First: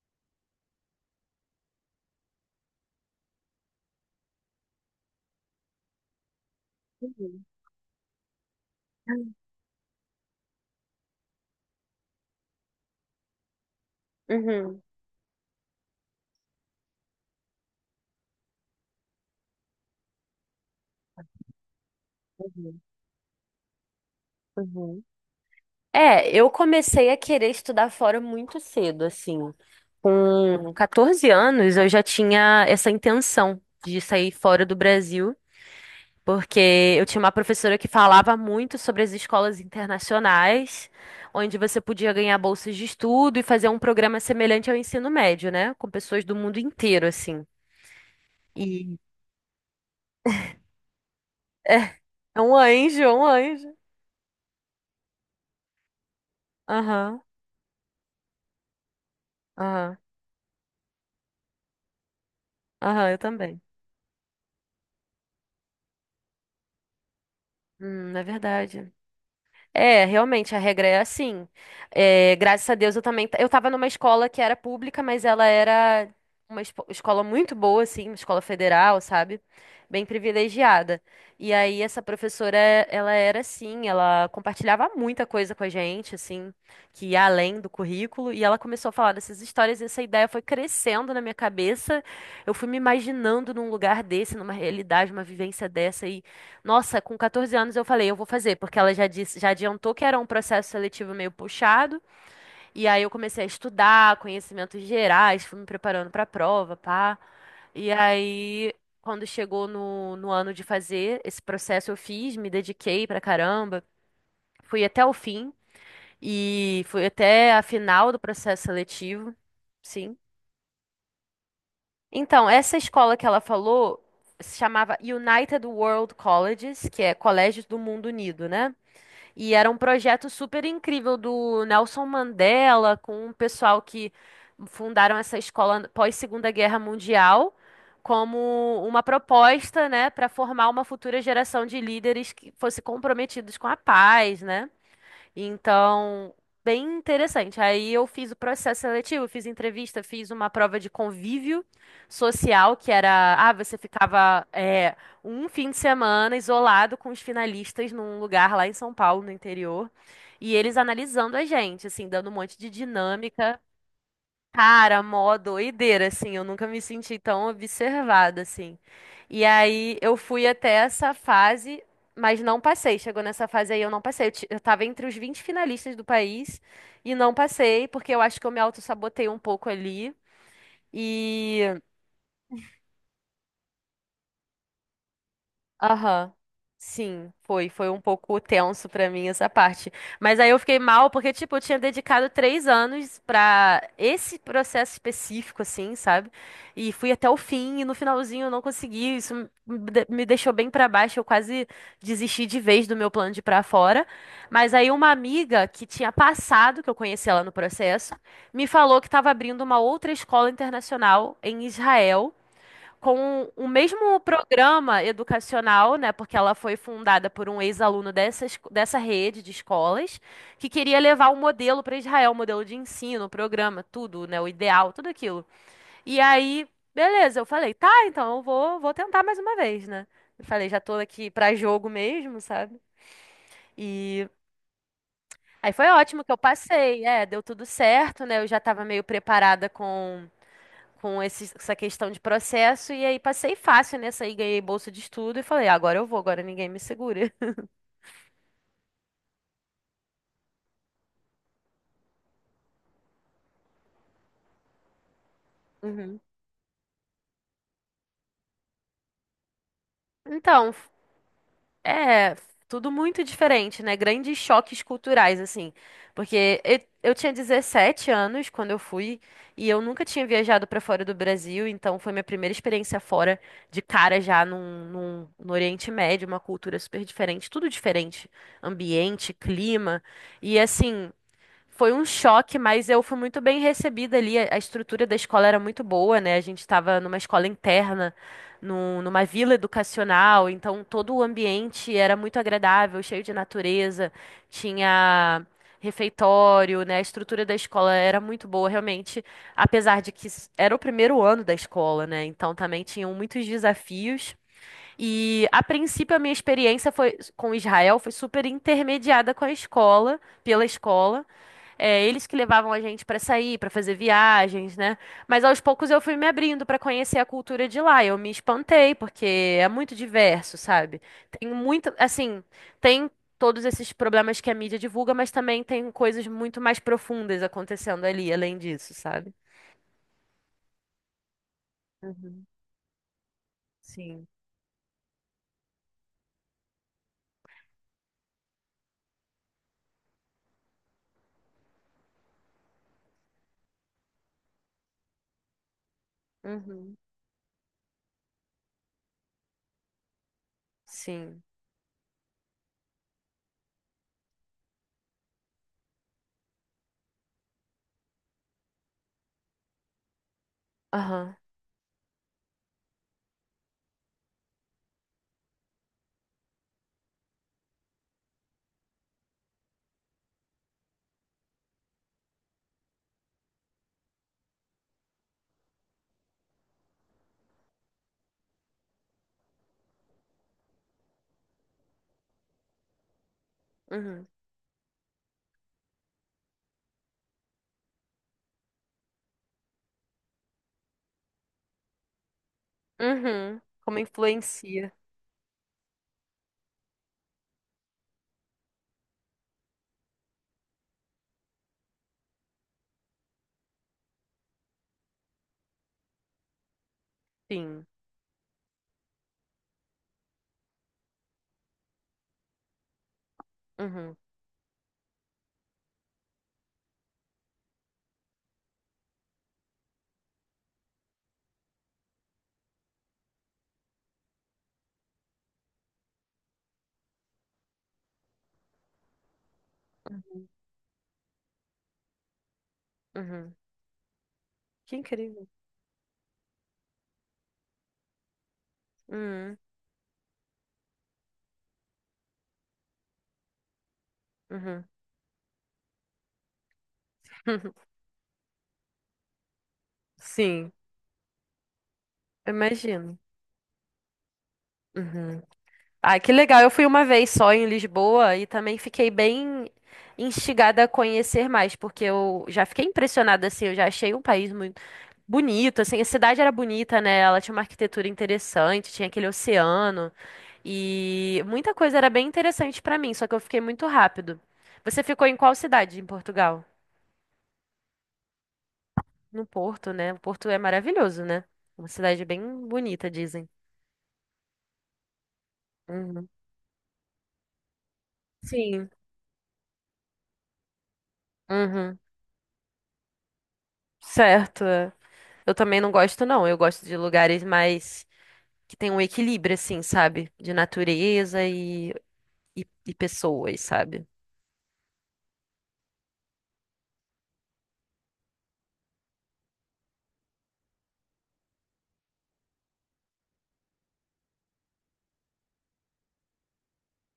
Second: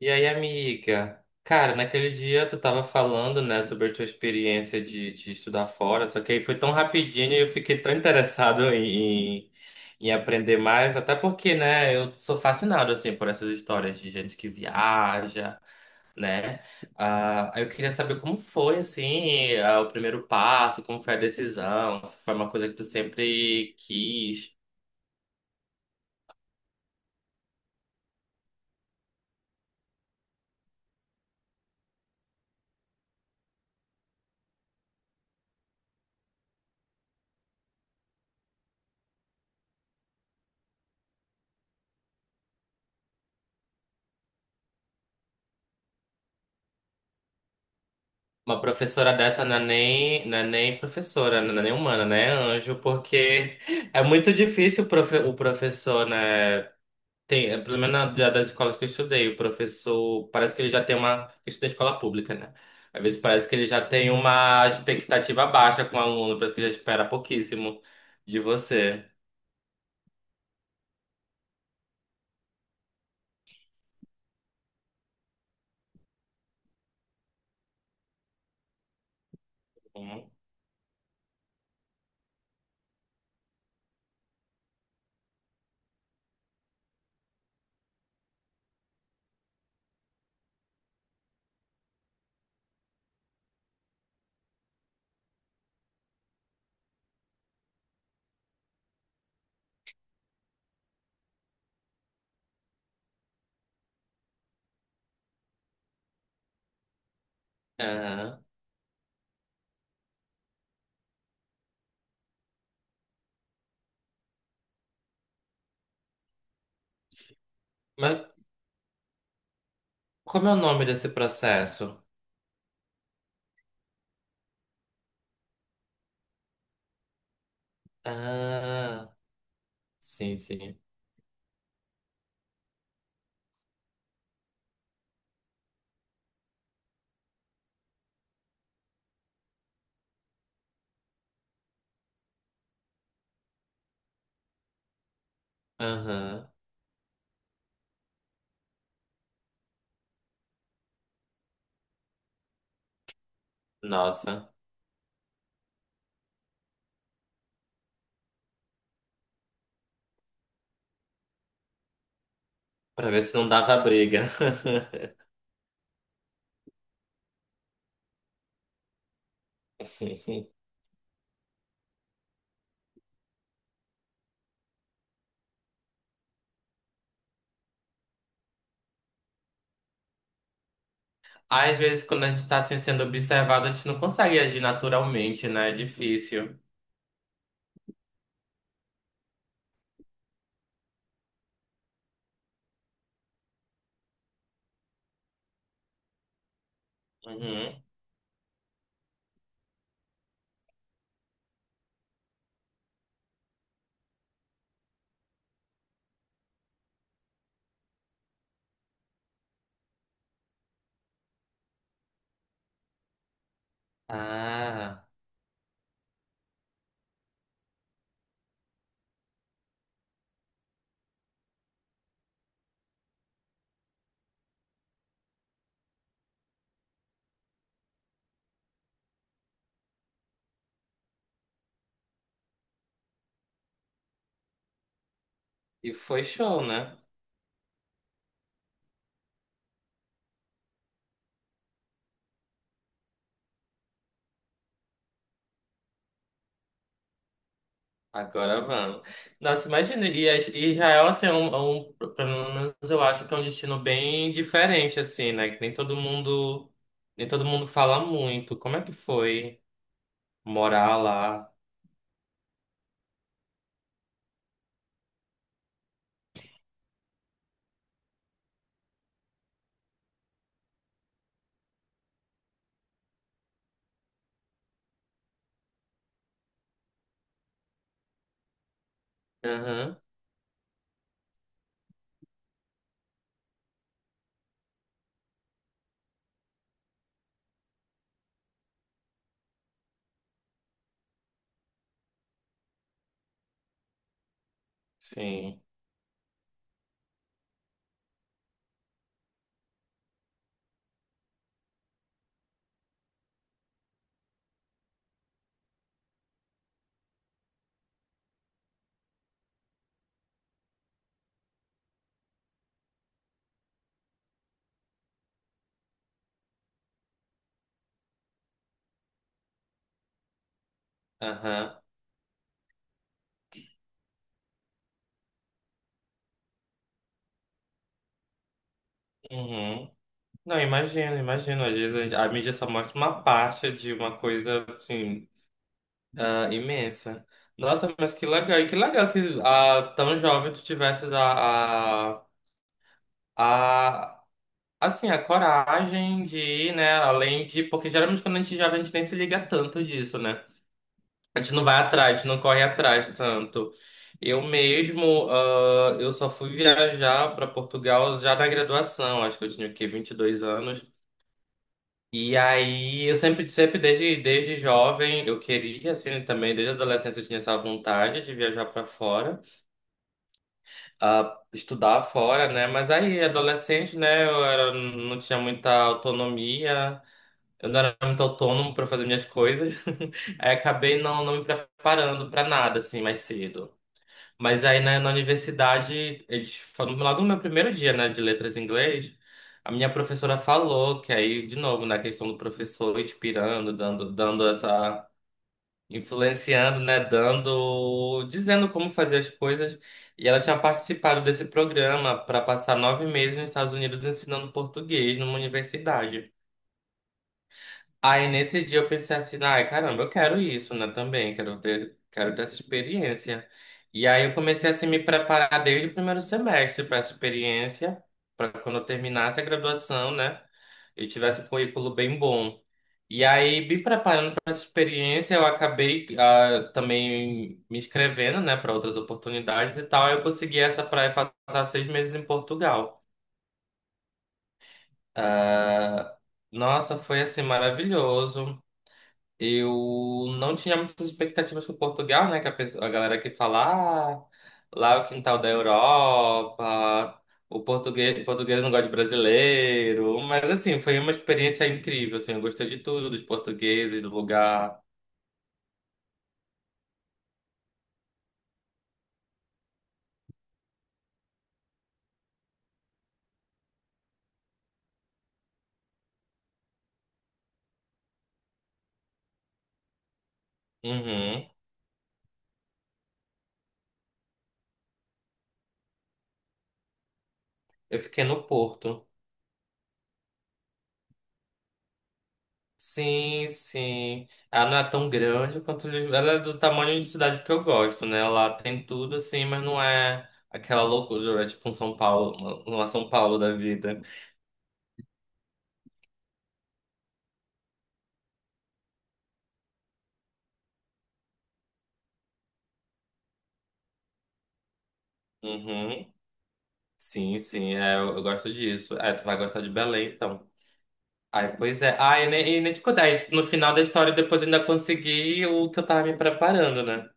E aí, amiga? Cara, naquele dia tu tava falando, né, sobre a tua experiência de estudar fora, só que aí foi tão rapidinho e Uhum. eu fiquei tão interessado em aprender mais, até porque, né, eu sou fascinado, assim, por essas histórias de gente que Uhum. viaja, né? Ah, aí eu queria saber como foi, assim, ah, o primeiro passo, como foi a decisão, se foi uma coisa que Uhum, tu sempre quis. uhum. É, eu comecei a querer estudar fora muito cedo, assim. Com 14 anos, eu já tinha essa intenção de sair fora do Brasil, porque eu tinha uma professora que falava muito sobre as escolas internacionais, onde você podia ganhar bolsas de estudo e fazer um programa semelhante ao ensino médio, né? Com pessoas do mundo inteiro, assim. Uma E professora dessa não é nem, não é nem professora, não é nem humana, né? é um Anjo, anjo, é um porque anjo. é muito difícil o professor, né? Aham, Tem, é, pelo menos das escolas que eu estudei, o aham, professor parece que ele já tem uma. Eu estudei escola pública, né? Às aham, eu vezes parece que também. ele já tem uma expectativa baixa com o aluno, parece que já espera pouquíssimo É de verdade. você. É, realmente, a regra é assim. É, graças a Deus eu também. Eu tava numa escola que era pública, mas ela era uma escola muito boa, assim, uma escola federal, sabe? Bem Uhum. privilegiada. E aí, essa professora, ela era assim, ela compartilhava muita coisa com a gente, assim, que ia além do currículo. E ela começou a falar dessas histórias, e essa ideia foi crescendo na minha cabeça. Eu fui me imaginando num lugar desse, numa realidade, uma vivência dessa. Nossa, com 14 anos eu falei, eu vou fazer, porque ela já disse, já adiantou que era um processo seletivo meio puxado, e aí eu comecei a estudar conhecimentos gerais, fui me preparando para a prova, pá. E Aham. aí, quando chegou no ano de fazer esse processo, eu fiz, me dediquei pra caramba, fui até o fim e fui até a final Mas do processo seletivo, sim. como é o nome desse processo? Então, essa escola que ela falou se chamava United World Colleges, que é Colégios do Mundo Unido, né? Ah, E era um projeto sim, super sim. incrível do Nelson Mandela, com o pessoal que fundaram essa escola pós-Segunda Guerra Mundial, como uma proposta, né, para formar uma futura geração de líderes que fosse comprometidos com a paz, né? Então, Aham. bem interessante. Aí eu fiz o processo seletivo, fiz entrevista, fiz uma prova de convívio social, que era, ah, você ficava Nossa. é, um fim de semana isolado com os finalistas num lugar lá em São Paulo, no interior, e eles analisando a gente, assim, dando um monte de Pra ver se não dinâmica. dava briga. Cara, mó doideira, assim, eu nunca me senti tão observada, assim. E aí eu fui até essa fase, mas não passei. Chegou nessa fase aí, eu não passei. Eu tava entre os 20 finalistas do país e não passei, porque eu acho que eu me autossabotei um pouco ali. Às vezes, quando a gente tá assim sendo observado, a gente não consegue agir naturalmente, né? É Aham. difícil. Sim, foi, foi um pouco tenso pra mim essa parte. Mas aí eu fiquei mal porque, tipo, eu tinha dedicado três anos pra esse processo específico, assim, sabe? E fui até o fim Uhum. e no finalzinho eu não consegui. Isso me deixou bem pra baixo. Eu quase desisti de vez do meu plano de ir pra fora. Mas aí uma amiga que tinha passado, que eu conheci ela no processo, me falou que estava abrindo uma outra escola internacional em Israel com o mesmo programa Ah, educacional, né, porque ela foi fundada por um ex-aluno dessa rede de escolas, que queria levar o modelo para Israel, o modelo de ensino, o programa, tudo, né, o ideal, tudo aquilo. E aí, beleza, eu falei, tá, então eu vou tentar mais uma vez, né? Eu falei, já tô aqui para jogo mesmo, sabe? E aí foi e foi ótimo que eu show, né? passei, é, deu tudo certo, né? Eu já tava meio preparada com essa questão de processo e aí passei fácil nessa aí, ganhei bolsa de estudo e falei, "Ah, agora eu vou, agora ninguém me segura. Agora vamos. Nossa, imagina, e a- e Israel, assim, é um- pelo menos eu acho que é um destino bem diferente, assim, né? Que nem todo Uhum. mundo, nem todo mundo fala muito. Como é que foi Então, morar lá? é tudo muito diferente, né? Grandes choques culturais, assim. Porque eu tinha 17 anos quando eu fui e eu nunca tinha viajado para fora do Brasil, então foi minha primeira experiência fora de cara já no Oriente Médio, uma cultura super diferente, tudo diferente, ambiente, Aham, clima. E assim. Foi um choque, mas eu fui muito bem recebida ali. A estrutura da escola era muito boa, né? A gente estava numa escola interna, numa vila educacional, então todo o ambiente era muito agradável, cheio de natureza, tinha sim. refeitório, né? A estrutura da escola era muito boa, realmente, apesar de que era o primeiro ano da escola, né? Então também tinham muitos desafios. E a princípio a minha experiência foi com Israel foi super intermediada com a escola, pela escola. É, eles que levavam a gente pra sair, pra fazer viagens, né? Mas aos poucos eu fui me abrindo pra conhecer a cultura de lá. Eu me espantei, porque é muito diverso, sabe? Tem Aham, muito, assim, tem todos esses problemas que a mídia divulga, mas também tem coisas muito mais profundas acontecendo ali, além disso, sabe? uhum. Não, imagino, imagino. Às vezes a Uhum, mídia só mostra uma parte de uma sim. coisa, assim, ah, imensa. Nossa, mas que legal. E que legal que ah, tão jovem tu tivesses a, assim, a coragem de ir, né, Uhum. além de... Porque geralmente quando a gente é jovem, a gente nem se liga tanto disso, né? A Sim. gente não vai atrás, a gente não corre atrás tanto. Eu mesmo, ah, eu só fui viajar para Portugal já na graduação. Acho que eu tinha o quê? 22 anos. Aham. E aí, eu sempre desde jovem, eu queria, assim, também, desde a adolescência, eu tinha essa vontade de viajar para fora, ah, estudar fora, né? Mas aí, adolescente, né, eu era, não tinha muita autonomia, eu não era muito autônomo para fazer minhas coisas, aí acabei não, não me preparando para nada, assim, mais cedo. Uhum. Mas aí né, na universidade, eles falam logo no meu primeiro dia, né, de letras em inglês, a minha professora falou que aí, de novo, na questão do professor Uhum. inspirando, Como dando influencia. essa, influenciando, né, dando, dizendo como fazer as coisas. E ela tinha participado desse programa para passar 9 meses nos Estados Unidos ensinando português numa universidade. Sim. Aí nesse dia eu pensei assim, ai caramba, eu quero isso, né, também, quero ter essa experiência. E Uhum. aí eu comecei assim, a me preparar desde o primeiro semestre para essa experiência, para quando eu terminasse a graduação, né, eu tivesse um currículo bem bom. E aí, me preparando para essa experiência, eu acabei ah, também me inscrevendo, né, para outras oportunidades e tal. Aí eu Uhum. consegui essa para passar 6 meses em Portugal. Uhum. Que incrível. Ah, nossa, foi assim maravilhoso. Uhum. Eu não tinha muitas expectativas com Portugal, né? Que a galera que fala, ah, Uhum. lá é o quintal da Europa, o português não gosta de brasileiro. Mas Sim. assim, foi uma experiência incrível, assim, eu Eu gostei de tudo, imagino. dos portugueses, do lugar. Uhum. Ah, que legal. Eu fui uma vez só em Lisboa e também fiquei bem instigada a conhecer mais, porque eu já fiquei impressionada, assim, eu já achei um país muito bonito, assim, a cidade era bonita, né? Ela tinha uma arquitetura interessante, tinha aquele oceano e Uhum. muita coisa era bem interessante pra mim, só que eu fiquei muito rápido. Você ficou em qual cidade em Portugal? Eu fiquei no Porto. No Porto, né? O Porto é maravilhoso, né? Uma cidade bem bonita, dizem. Sim, sim. Ela não é tão grande quanto Lisboa. Uhum. Ela é do tamanho de cidade que eu gosto, né? Ela tem Sim. tudo assim, mas não é aquela loucura, é tipo um São Uhum. Paulo, uma São Paulo da vida. Certo. É. Eu também não gosto, não. Eu gosto de lugares mais que tem um equilíbrio, assim, sabe? De natureza e, e pessoas, sabe? Uhum. Sim, sim, é, eu gosto disso. É, tu vai gostar de Belém, então. Ai, pois é. Ah, e nem te contar, aí, tipo, no final da história, depois eu ainda consegui o que eu tava me preparando, né?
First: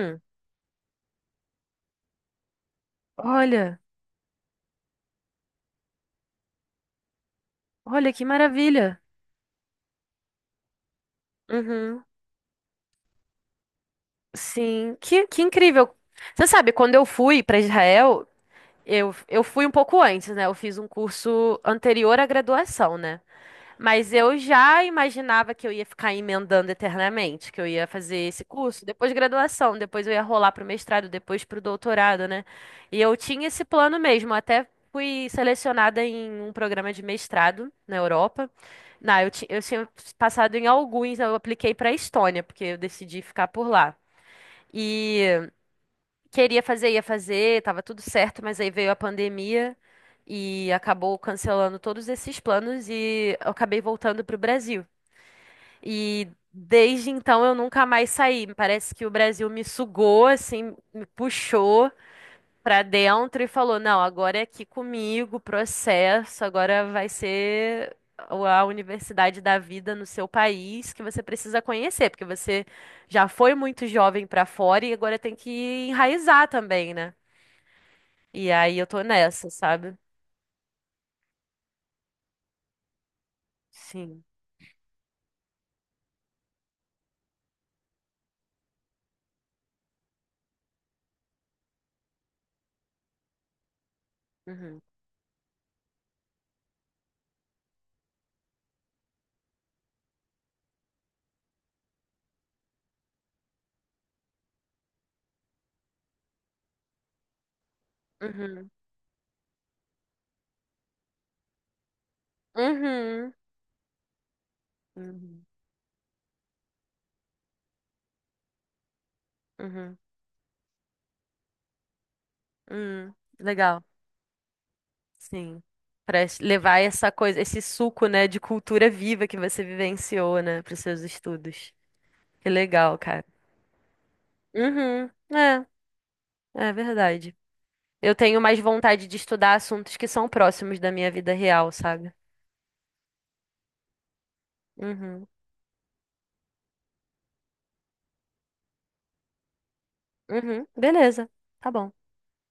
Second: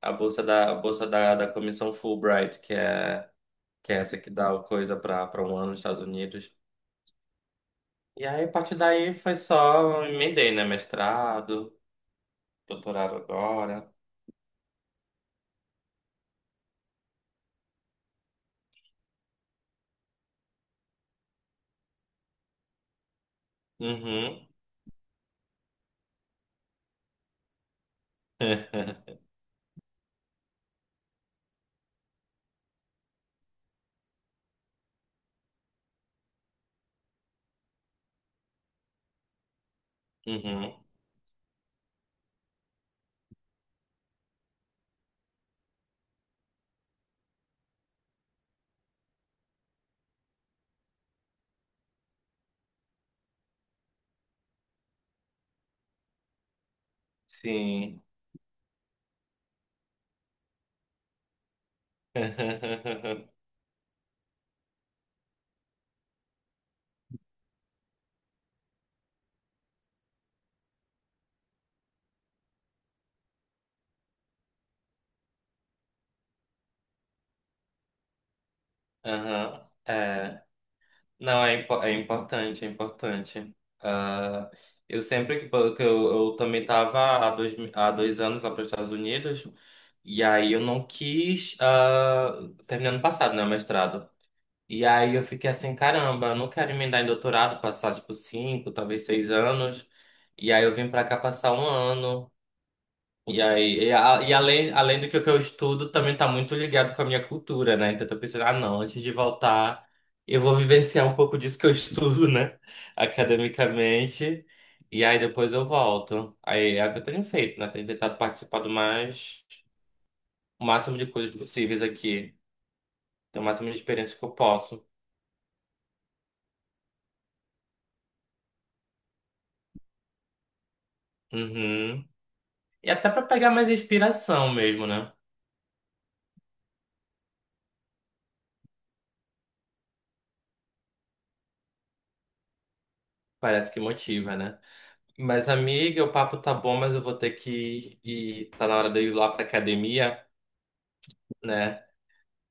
A bolsa da, da comissão Fulbright, que é, Olha, que é essa que dá o coisa pra, pra um ano nos Estados Unidos. olha que E aí, a partir maravilha. daí, foi só, emendei, né? Mestrado, Uhum. doutorado agora. Sim, que incrível. Você sabe, quando eu fui para Israel, eu fui um pouco antes, né? Eu fiz um curso anterior à graduação, né? Mas eu Uhum. já imaginava que eu ia ficar emendando eternamente, que eu ia fazer esse curso, depois graduação, depois eu ia rolar para o mestrado, depois para o doutorado, né? E eu tinha esse plano mesmo, até fui selecionada em um programa de mestrado na Europa. Não, eu tinha passado em Uhum. alguns, eu apliquei para a Estônia, porque eu decidi ficar por lá. E queria fazer, ia fazer, tava tudo certo, mas aí veio a pandemia e acabou cancelando todos esses planos e eu acabei voltando pro Brasil. E desde então eu nunca Sim. mais saí. Parece que o Brasil me sugou, assim, me puxou pra dentro e falou: não, agora é aqui comigo, processo, agora vai ser. A universidade da vida no seu país que você precisa conhecer, porque você já foi muito jovem pra fora e agora tem que enraizar também, né? E aí eu tô nessa, Aham. sabe? É. Não, é importante, é importante. Sim. Ah, eu sempre que, po- eu também estava há 2 anos lá para os Estados Unidos, e aí eu não quis, ah, terminar ano passado, né, o mestrado. Uhum. E aí eu fiquei assim, caramba, eu não quero emendar em doutorado, passar tipo 5, talvez 6 anos. E aí eu vim para cá passar um ano. E aí, e além do que eu estudo, também tá muito ligado com a minha cultura, né? Então eu tô pensando, ah, Uhum. não, antes de voltar, eu vou vivenciar um pouco disso que eu estudo, né? Uhum. Academicamente. E aí Uhum. depois eu volto. Aí é o que eu tenho feito, né? Tenho tentado participar do mais, Uhum. o máximo de coisas possíveis aqui. Uhum. Ter o máximo de Legal. experiência que eu posso. Sim. Levar essa coisa, esse suco, né, de cultura viva que você vivenciou, né, pros seus estudos. Uhum. Que E legal, até pra cara. pegar mais inspiração mesmo, Uhum. né? É, é verdade. Eu tenho mais vontade de estudar assuntos que são próximos da minha vida real, sabe? Parece que motiva, né? Uhum. Mas, amiga, o papo tá bom, mas eu vou ter que ir. Tá na hora de eu ir lá pra academia, Uhum. Beleza. Tá né? bom.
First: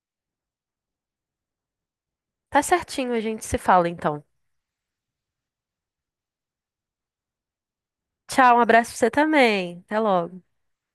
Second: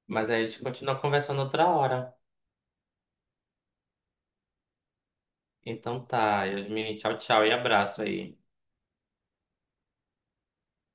Mas aí a gente continua conversando outra hora. Tá certinho, a gente se fala então. Então tá, Yasmin, tchau, tchau e abraço aí. Tchau, um abraço pra você também. Até logo.